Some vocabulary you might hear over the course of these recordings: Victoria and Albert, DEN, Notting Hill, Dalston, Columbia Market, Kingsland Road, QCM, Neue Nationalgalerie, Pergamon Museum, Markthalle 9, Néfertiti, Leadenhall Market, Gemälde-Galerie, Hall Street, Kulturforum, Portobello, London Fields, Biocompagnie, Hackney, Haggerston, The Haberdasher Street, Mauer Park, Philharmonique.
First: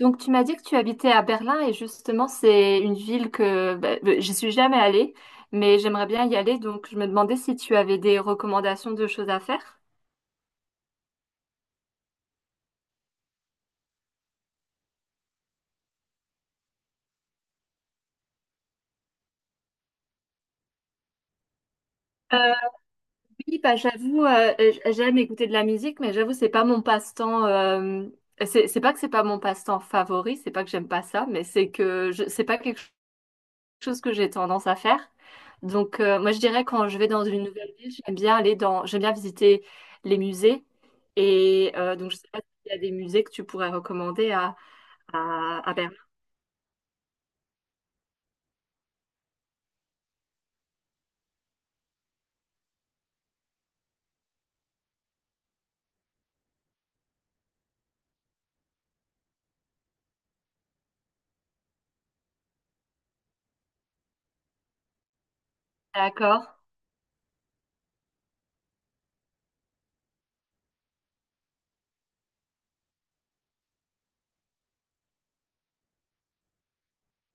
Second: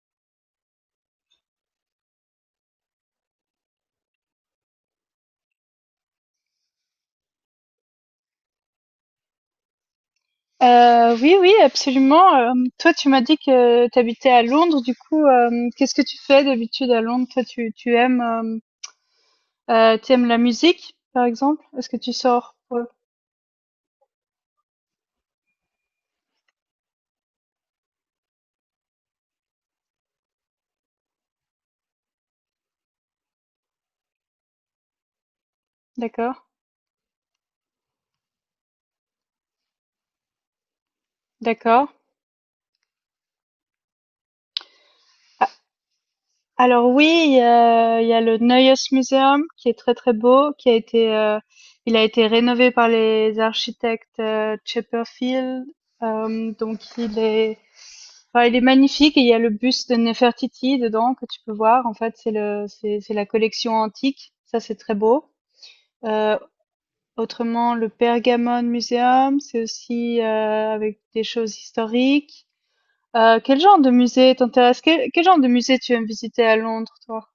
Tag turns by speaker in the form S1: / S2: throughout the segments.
S1: Donc, tu m'as dit que tu habitais à Berlin et justement, c'est une ville que j'y suis jamais allée, mais j'aimerais bien y aller. Donc, je me demandais si tu avais des recommandations de choses à faire.
S2: Oui, oui, absolument, toi, tu m'as dit que tu habitais à Londres, du coup, qu'est-ce que tu fais d'habitude à Londres? Toi, tu aimes, tu aimes la musique, par exemple? Est-ce que tu
S1: Euh,
S2: sors? Ouais,
S1: oui, bah, j'avoue, j'aime écouter de la musique, mais j'avoue, c'est pas mon passe-temps. C'est pas que c'est pas mon passe-temps favori, c'est pas que j'aime pas ça, mais c'est que c'est pas quelque chose que j'ai tendance à faire. Donc, moi, je
S2: d'accord,
S1: dirais quand je vais dans une nouvelle ville, j'aime bien visiter les musées. Et
S2: d'accord.
S1: donc, je sais pas s'il y a des musées que tu pourrais recommander
S2: A
S1: à Berlin.
S2: Alors oui, il y a le Neues Museum qui est très, très beau, qui a été, il a été rénové par les architectes, Chipperfield, hem, donc il est Enfin, il est magnifique et il y a le buste de Néfertiti dedans que tu peux voir. En fait, c'est la collection antique. Ça, c'est très beau. Euh,
S1: D'accord.
S2: Autrement, le Pergamon Museum, c'est aussi avec des choses historiques. Quel genre de musée t'intéresse? Quel genre de musée tu aimes visiter à Londres, toi?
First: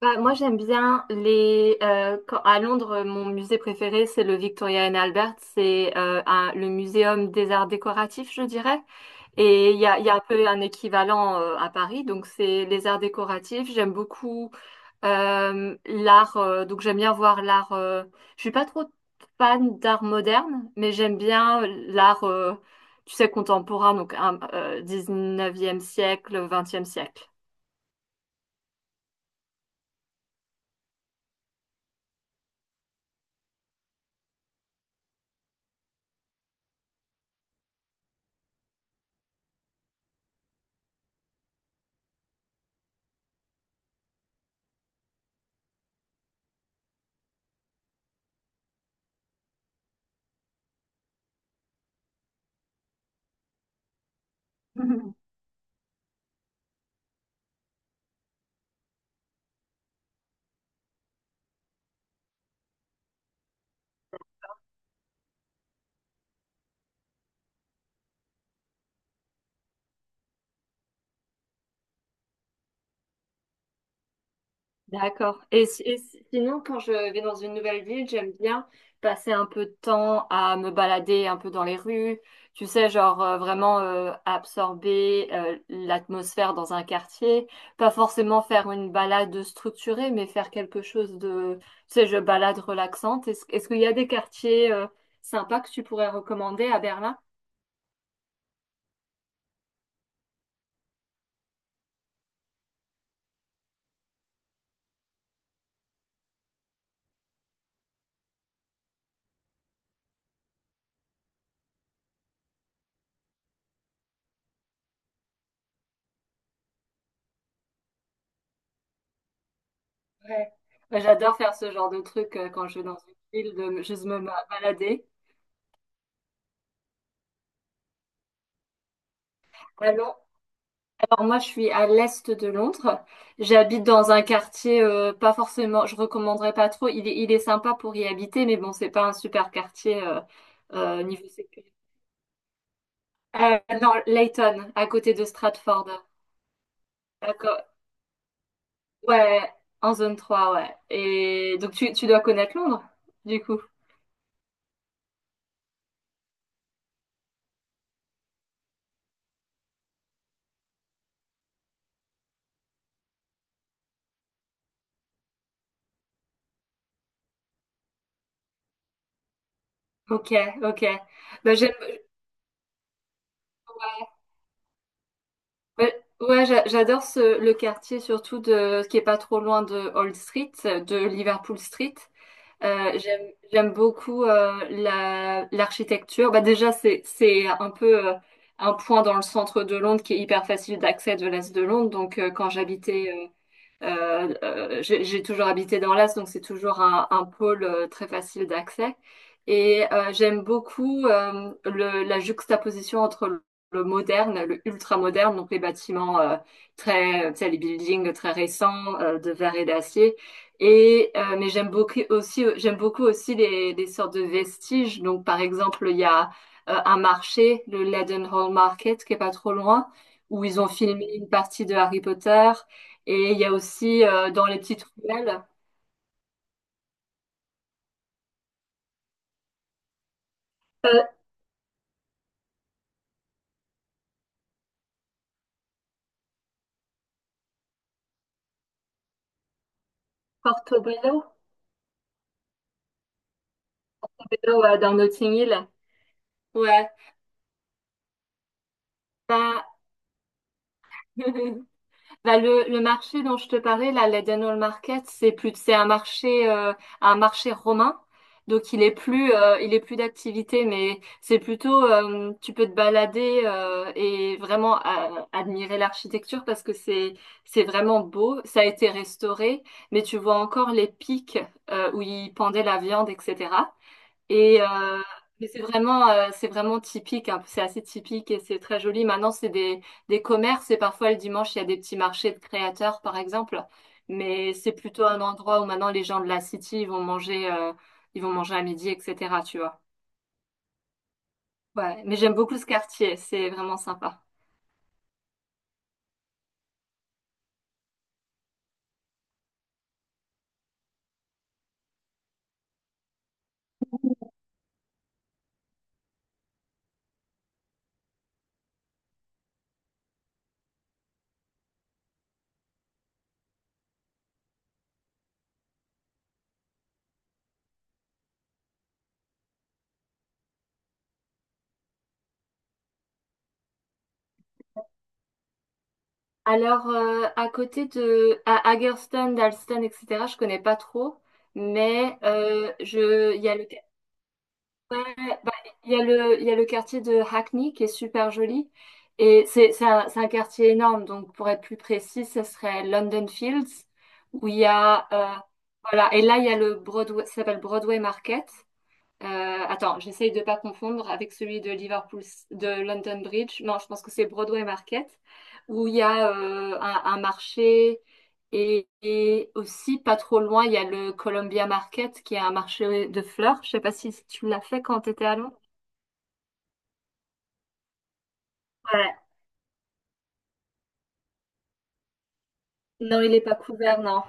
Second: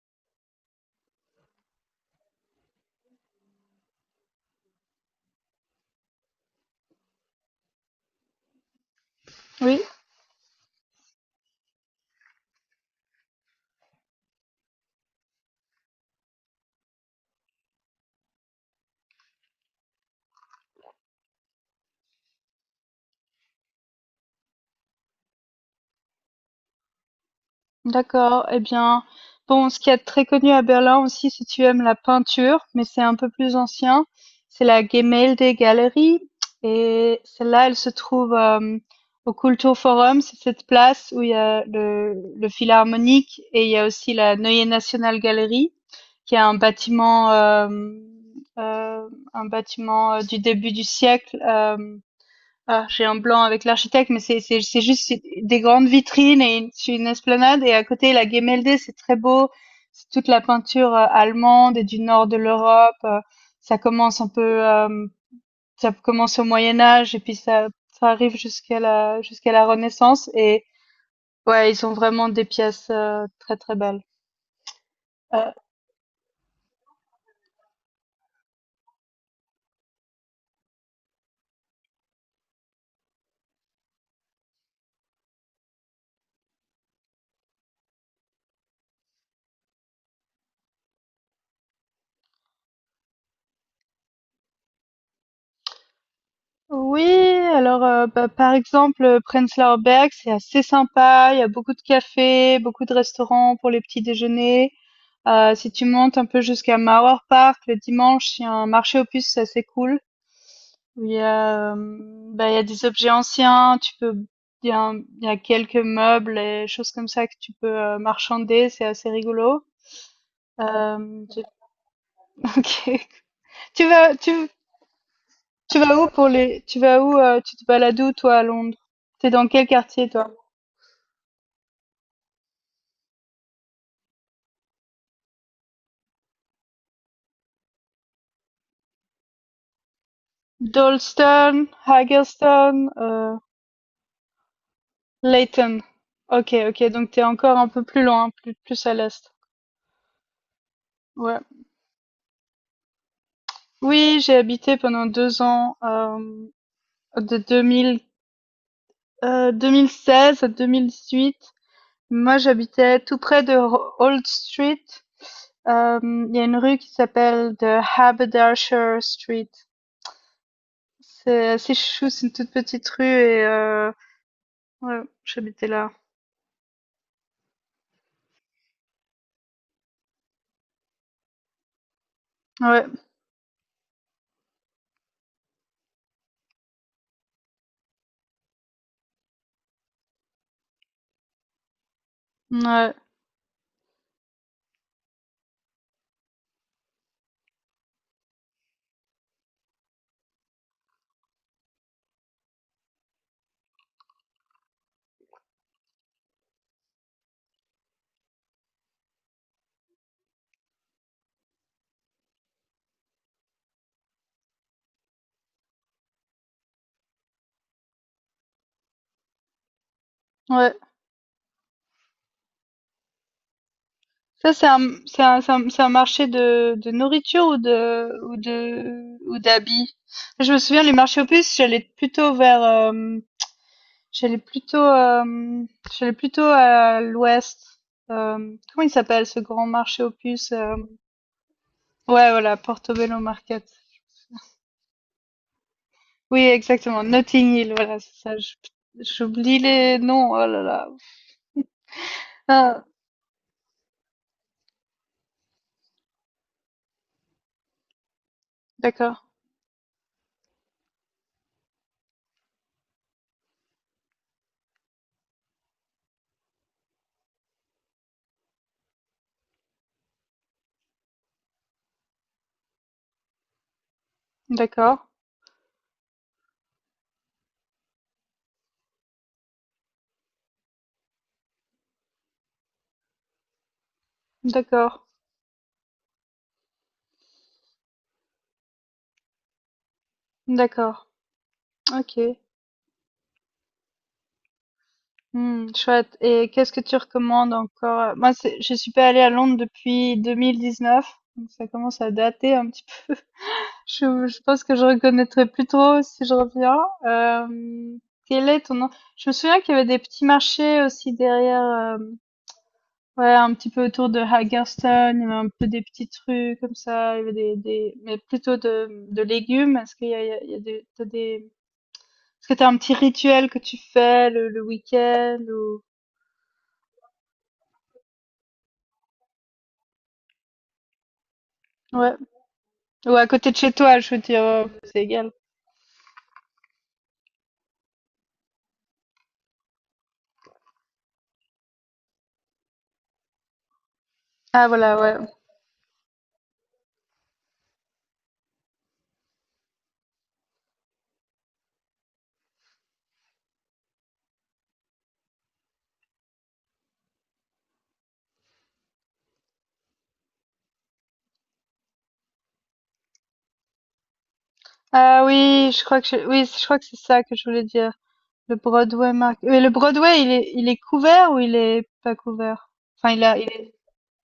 S1: Bah, moi, j'aime bien les. Quand- à Londres, mon musée préféré, c'est le Victoria and Albert. C'est le muséum des arts décoratifs, je dirais. Et
S2: Oui.
S1: il y a un peu un équivalent à Paris. Donc, c'est les arts décoratifs. J'aime beaucoup l'art. Donc, j'aime bien voir l'art. Je suis pas trop fan d'art moderne, mais j'aime bien l'art, tu sais, contemporain. Donc, 19e siècle, 20e siècle.
S2: D'accord, eh bien, bon, ce qui est très connu à Berlin aussi, si tu aimes la peinture, mais c'est un peu plus ancien, c'est la Gemälde-Galerie. Et celle-là, elle se trouve au Kulturforum, c'est cette place où il y a le Philharmonique et il y a aussi la Neue Nationalgalerie, qui est euh, un bâtiment du début du siècle. Ah, j'ai un blanc avec l'architecte, mais c'est juste c'est des grandes vitrines c'est une esplanade et à côté la Gemälde, c'est très beau. C'est toute la peinture allemande et du nord de l'Europe. Ça commence un peu, euh, ça commence au Moyen Âge et puis ça arrive jusqu'à la Renaissance et ouais, ils ont vraiment des pièces très très belles.
S1: D'accord.
S2: Euh,
S1: Et, sinon, quand je vais dans une nouvelle ville, j'aime bien passer un peu de temps à me balader un peu dans les rues, tu sais, genre vraiment absorber l'atmosphère dans un quartier, pas forcément faire une balade structurée, mais faire quelque chose de, tu sais, je balade relaxante. Est-ce qu'il y a des quartiers sympas que tu pourrais recommander à
S2: oui,
S1: Berlin?
S2: alors bah, par exemple Prenzlauer Berg, c'est assez sympa. Il y a beaucoup de cafés, beaucoup de restaurants pour les petits déjeuners. Si tu montes un peu jusqu'à Mauer Park, le dimanche, il y a un marché aux puces assez cool où il y a, bah, il y a des objets anciens, tu peux. Il y a quelques meubles et choses comme ça que tu peux, marchander, c'est assez rigolo.
S1: Ouais. Ouais,
S2: Hem,
S1: j'adore
S2: j'ai
S1: faire ce genre de truc quand je vais dans
S2: OK.
S1: une ville, de me-
S2: Tu
S1: juste
S2: vas
S1: me
S2: tu
S1: ma- balader.
S2: Tu vas où, tu te balades où toi à Londres? T'es dans quel quartier toi?
S1: Alors moi, je suis à l'est de Londres. J'habite dans un quartier, pas forcément, je recommanderais pas trop. Il est sympa pour y habiter, mais bon, c'est pas un super quartier niveau
S2: Dalston,
S1: sécurité.
S2: Haggerston,
S1: Non, Leyton, à côté de
S2: Leyton.
S1: Stratford.
S2: OK, OK, donc t'es encore
S1: D'accord.
S2: un peu plus loin, plus à l'est.
S1: Ouais, en zone 3. Ouais.
S2: Ouais.
S1: Et donc tu dois connaître Londres, du coup.
S2: Oui, j'ai habité pendant 2 ans, de 2016 à 2018. Moi, j'habitais tout près de Ho Old Street. Il y a une rue qui s'appelle The Haberdasher Street.
S1: Ok, ok.
S2: C'est
S1: Bah,
S2: assez
S1: j'aime,
S2: chou, c'est une toute petite rue et ouais, j'habitais là.
S1: ouais, j'adore le quartier surtout de, qui est pas trop loin de Old Street, de Liverpool Street.
S2: Ouais,
S1: Euh, j'aime, j'aime beaucoup l'architecture. Bah, déjà, c'est un peu un point dans le centre de Londres qui est hyper facile d'accès de l'Est de Londres. Donc, quand
S2: ouais,
S1: j'habitais j'ai toujours habité dans l'Est, donc c'est toujours un pôle très facile d'accès. Et j'aime beaucoup la juxtaposition entre le moderne, le ultra-moderne, donc les bâtiments très, tu sais, les buildings très récents de verre et d'acier. Et mais j'aime beaucoup aussi les sortes de vestiges. Donc par exemple, il y a un marché, le Leadenhall Market, qui est pas trop loin, où ils ont
S2: ouais.
S1: filmé une partie de Harry Potter. Et il y a aussi dans
S2: Ça,
S1: les
S2: c'est un
S1: petites
S2: c'est un
S1: ruelles,
S2: c'est un c'est un marché de nourriture ou de ou de ou d'habits? Je me souviens, les
S1: euh,
S2: marchés aux puces, j'allais plutôt vers, J'allais plutôt, hem, j'allais plutôt à l'ouest. Comment il s'appelle ce grand marché aux puces, hem?
S1: Portobello,
S2: Ouais, voilà, Portobello Market.
S1: Portobello, dans Notting Hill.
S2: Oui,
S1: Ouais,
S2: exactement, Notting Hill, voilà, c'est ça. J'oublie
S1: bah,
S2: les noms, oh là là.
S1: Bah, le
S2: Ah,
S1: marché dont je te parlais, là, l'Eden Hall Market, c'est un marché romain.
S2: d'accord,
S1: Il est plus d'activité, mais c'est plutôt, tu peux te balader et vraiment admirer l'architecture parce que c'est vraiment beau. Ça a été restauré, mais tu vois encore les pics où ils pendaient la viande, etc. Et euh,
S2: d'accord,
S1: mais c'est vraiment typique, hein. C'est assez typique et c'est très joli. Maintenant, des commerces et parfois le dimanche, il y a des petits marchés de créateurs, par exemple. Mais c'est
S2: d'accord,
S1: plutôt un endroit où maintenant les gens de la city ils vont manger à midi, etc. Tu vois.
S2: d'accord.
S1: Ouais, mais j'aime
S2: OK.
S1: beaucoup ce quartier, c'est vraiment sympa.
S2: Mmh, chouette, et qu'est-ce que tu recommandes encore? Moi, c'est je suis pas allée à Londres depuis 2019, donc ça commence à dater un petit. Je pense que je reconnaîtrais plutôt si je reviens. Hem, quel est ton nom Je me souviens qu'il y avait des petits marchés aussi derrière, hem, ouais, un petit peu autour de Hagerstown, il y avait un peu des petites rues comme ça, il y avait des mais plutôt de légumes. Est-ce qu'il y a il y a il y a des t'as des Est-ce que t'as un petit rituel que tu fais le week-end ou
S1: Alors, à côté de à Hagerstown, Dalston, etc., je connais pas trop,
S2: ouais,
S1: mais
S2: ou à
S1: il y
S2: côté
S1: a
S2: de
S1: le
S2: chez toi, je veux dire, c'est
S1: ouais,
S2: égal.
S1: bah, il y a le quartier de Hackney qui est super joli. Et c'est un quartier énorme. Donc, pour être plus précis, ce serait London Fields, où il y
S2: Ah voilà,
S1: a.
S2: ouais.
S1: Voilà. Et là, il y a le Broadway, ça s'appelle Broadway Market. Attends, j'essaye de ne pas confondre avec celui de Liverpool, de London Bridge. Non, je pense que c'est Broadway Market, où il y a un marché et aussi pas trop loin, il y a le Columbia Market, qui est un marché de fleurs. Je sais pas si tu l'as fait quand tu
S2: Ah
S1: étais à Londres.
S2: oui, je crois que je oui, je crois que c'est ça que je voulais dire. Le Broadway
S1: Ouais.
S2: marque, mais le Broadway, il est couvert ou il est pas couvert? Enfin,
S1: Non,
S2: il
S1: il
S2: a
S1: est
S2: il
S1: pas
S2: est
S1: couvert, non.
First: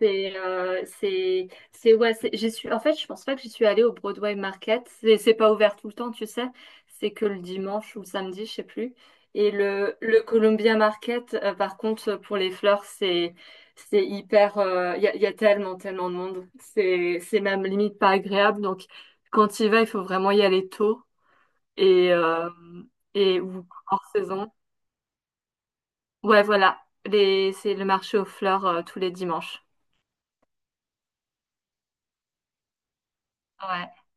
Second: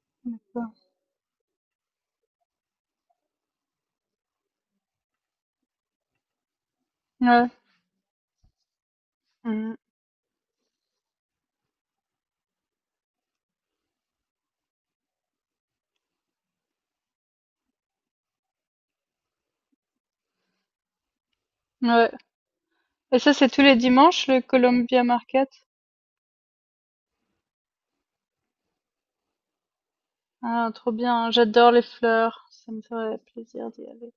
S1: J'y suis, en fait, je pense pas que j'y suis allée au Broadway Market. C'est pas ouvert tout le temps, tu sais. C'est que le
S2: Ouais.
S1: dimanche ou le samedi, je sais plus. Et
S2: Mmh.
S1: le Columbia Market, par contre, pour les fleurs, c'est hyper, y a tellement, tellement de monde. C'est même limite pas agréable. Donc, quand il va, il faut vraiment y aller tôt
S2: Ouais.
S1: et, euh,
S2: Et ça,
S1: et
S2: c'est tous
S1: ou
S2: les
S1: hors
S2: dimanches, le
S1: saison.
S2: Columbia Market?
S1: Ouais, voilà. C'est le marché aux fleurs, tous les dimanches.
S2: Ah, trop bien. J'adore les fleurs. Ça me ferait plaisir d'y
S1: Ouais.
S2: aller.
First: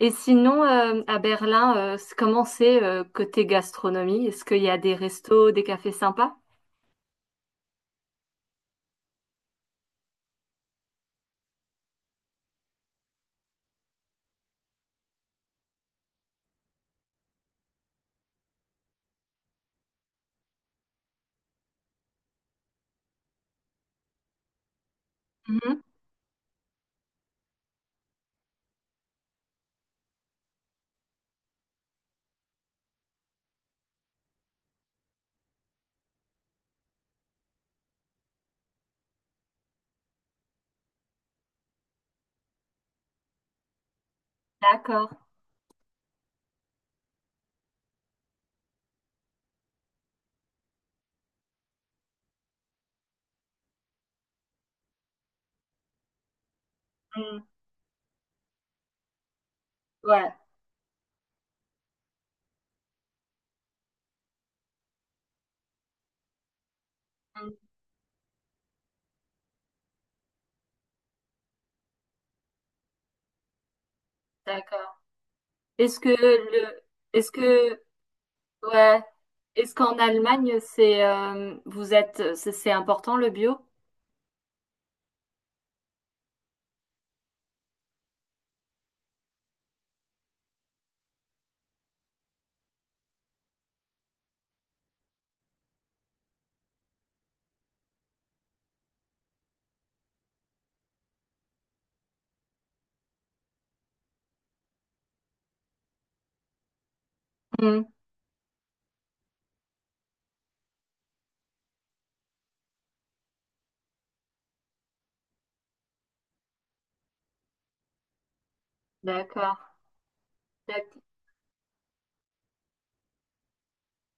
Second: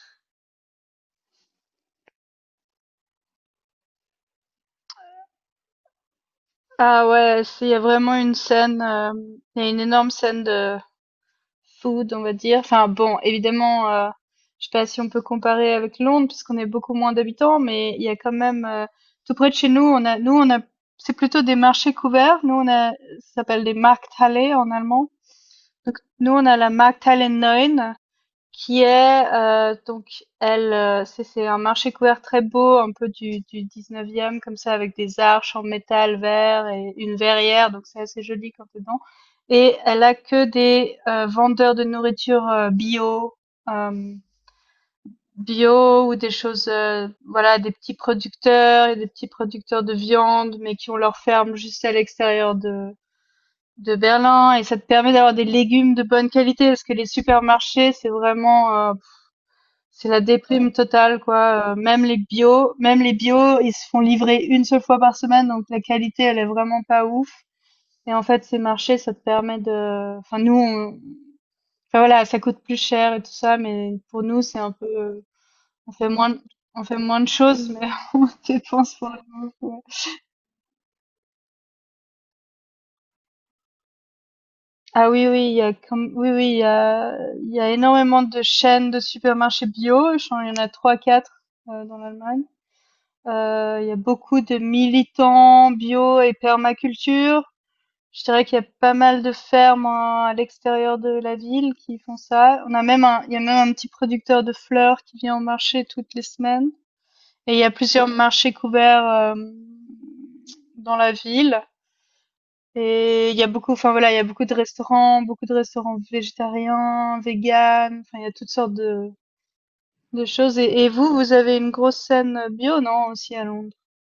S1: Et sinon, à Berlin, comment c'est côté gastronomie? Est-ce qu'il y a des restos, des cafés sympas?
S2: Ah ouais, s'il y a vraiment une scène, il y a une énorme scène de food, on va dire. Enfin bon, évidemment, je sais pas si on peut comparer avec Londres puisqu'on est beaucoup moins d'habitants, mais il y a quand même, tout près de chez nous, on a c'est plutôt des marchés couverts. Nous on a ça s'appelle des Markthalle en allemand.
S1: Mhm.
S2: Donc nous on a la Markthalle 9 qui est elle c'est un marché couvert très beau un peu du 19e comme ça avec des arches en métal vert et une verrière, donc c'est assez joli quand t'es dedans, et elle a que des vendeurs de nourriture bio euh,
S1: D'accord.
S2: bio, ou des choses voilà des petits producteurs et des petits producteurs de viande, mais qui ont leur ferme juste à l'extérieur de Berlin, et ça te permet d'avoir des légumes de bonne qualité parce que les
S1: Mm.
S2: supermarchés c'est vraiment c'est la
S1: Ouais.
S2: déprime totale quoi, même les bio, même les bio, ils se font livrer une seule fois par semaine, donc la qualité, elle est vraiment pas ouf,
S1: Mm.
S2: et en fait, ces marchés, ça te permet de enfin nous, on enfin voilà, ça coûte plus cher et tout ça, mais pour nous, c'est un
S1: D'accord.
S2: peu, on
S1: Est-ce
S2: fait
S1: que
S2: moins d
S1: le,
S2: on fait moins de
S1: est-ce
S2: choses,
S1: que,
S2: mais on dépense
S1: ouais,
S2: pour le
S1: est-ce
S2: ouais.
S1: qu'en Allemagne, c'est, vous êtes, c'est important le bio?
S2: Ah oui, oui, il y a comme oui, oui, il y a énormément de chaînes de supermarchés bio, je crois il y en a trois quatre dans l'Allemagne. Il y a beaucoup de militants bio et permaculture. Je dirais qu'il y a pas mal de fermes, hein, à l'extérieur de la ville qui font ça. On a même un Il y a même un petit producteur de fleurs qui vient au marché toutes les semaines et il y a
S1: Mm.
S2: plusieurs marchés couverts, hem, dans la ville, et il y a beaucoup enfin, voilà, il y a beaucoup de restaurants végétariens, véganes, enfin, il y a toutes sortes de
S1: D'accord.
S2: choses. Et vous, vous avez une grosse scène, bio, non, aussi à Londres?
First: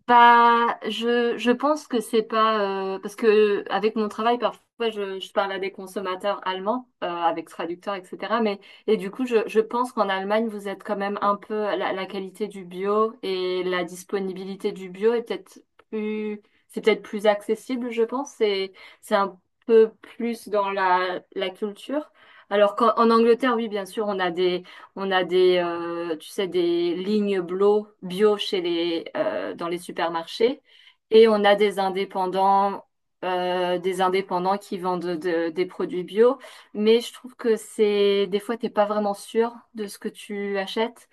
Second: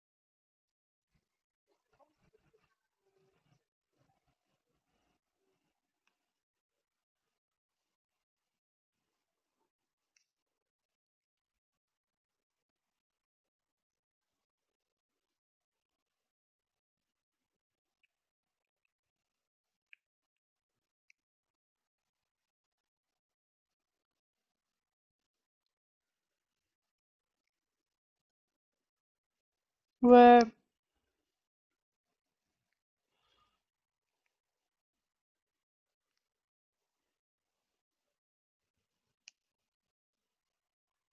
S1: Bah, je pense que c'est pas parce que avec mon travail parfois je parle à des consommateurs allemands avec traducteurs etc. Mais du coup je pense qu'en Allemagne vous êtes quand même un peu la qualité du bio et la disponibilité du bio est peut-être plus c'est peut-être plus accessible je pense c'est un peu plus dans la culture. Alors qu'en en Angleterre oui bien sûr on a des, tu sais, des lignes bio chez les, dans les
S2: Ouais,
S1: supermarchés et on a des indépendants qui vendent des produits bio. Mais je trouve que c'est des fois t'es pas vraiment sûr de ce que tu achètes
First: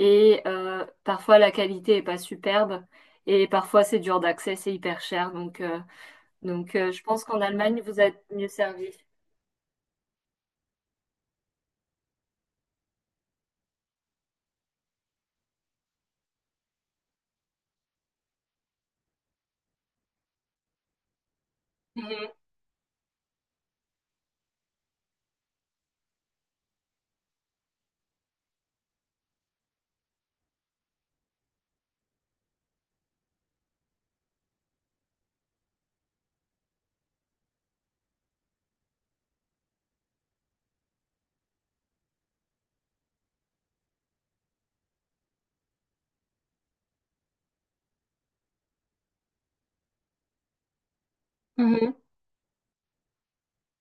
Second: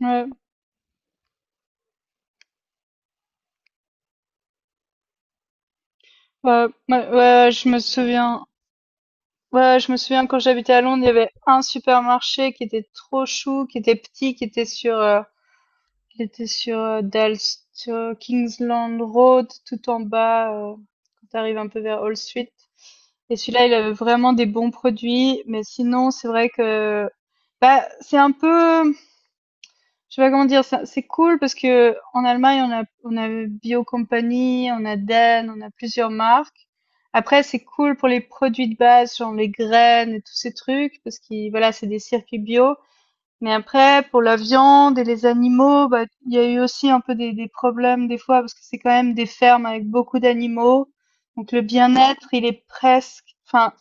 S2: ouais.
S1: parfois la qualité est pas superbe et parfois c'est dur d'accès, c'est hyper cher. Donc, euh,
S2: Ouais,
S1: donc euh, je
S2: ouais,
S1: pense qu'en
S2: ouais, je me
S1: Allemagne vous êtes
S2: souviens.
S1: mieux servi.
S2: Ouais, je me souviens quand j'habitais à Londres, il y avait un supermarché qui était trop chou, qui était petit, qui était sur, qui était sur euh, Dal- sur Kingsland Road, tout en bas, quand t'arrives un peu vers Hall
S1: Mhm.
S2: Street. Et celui-là, il avait vraiment des bons produits, mais sinon, c'est vrai que, bah, c'est un peu, je sais pas comment dire, ça c'est cool parce que en Allemagne, on a Biocompagnie, on a DEN, on a plusieurs marques. Après, c'est cool pour les produits de base, genre les graines et tous ces trucs, parce que voilà, c'est des circuits bio. Mais après, pour la viande et les animaux, bah, il y a eu aussi un peu des problèmes des fois, parce que c'est quand même des fermes avec beaucoup d'animaux. Donc le
S1: Mhm.
S2: bien-être, il est presque, enfin,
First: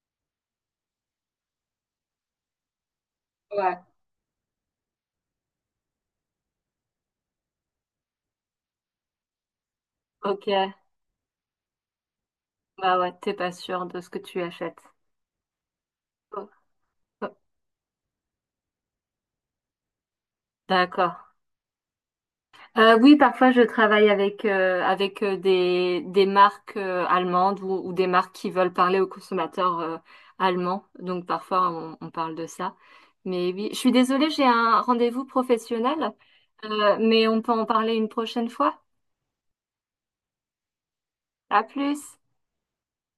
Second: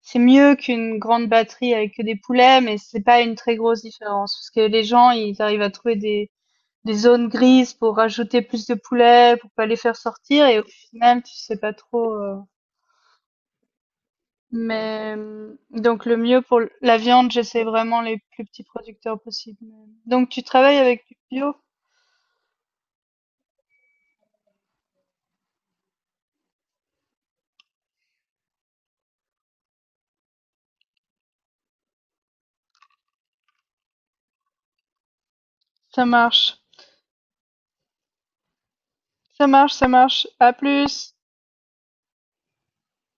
S2: c'est mieux qu'une grande batterie avec que des poulets, mais c'est pas une très
S1: Ouais.
S2: grosse différence, parce que les gens, ils arrivent à trouver des zones grises pour rajouter plus de poulets, pour pas les faire sortir.
S1: Ok.
S2: Et au final, tu sais pas trop.
S1: Bah ouais, t'es pas sûr de ce que tu achètes.
S2: Mais donc le mieux
S1: Oh,
S2: pour la viande,
S1: oh,
S2: j'essaie vraiment les plus petits producteurs possibles. Donc tu travailles avec du
S1: D'accord.
S2: bio?
S1: Oui, parfois je travaille avec des des marques allemandes ou des marques qui veulent parler aux consommateurs allemands. Donc parfois on parle de ça. Mais oui, je suis désolée, j'ai un rendez-vous
S2: Ça
S1: professionnel.
S2: marche.
S1: Mais on peut en parler une prochaine fois.
S2: Ça marche, ça marche. À plus.
S1: À plus.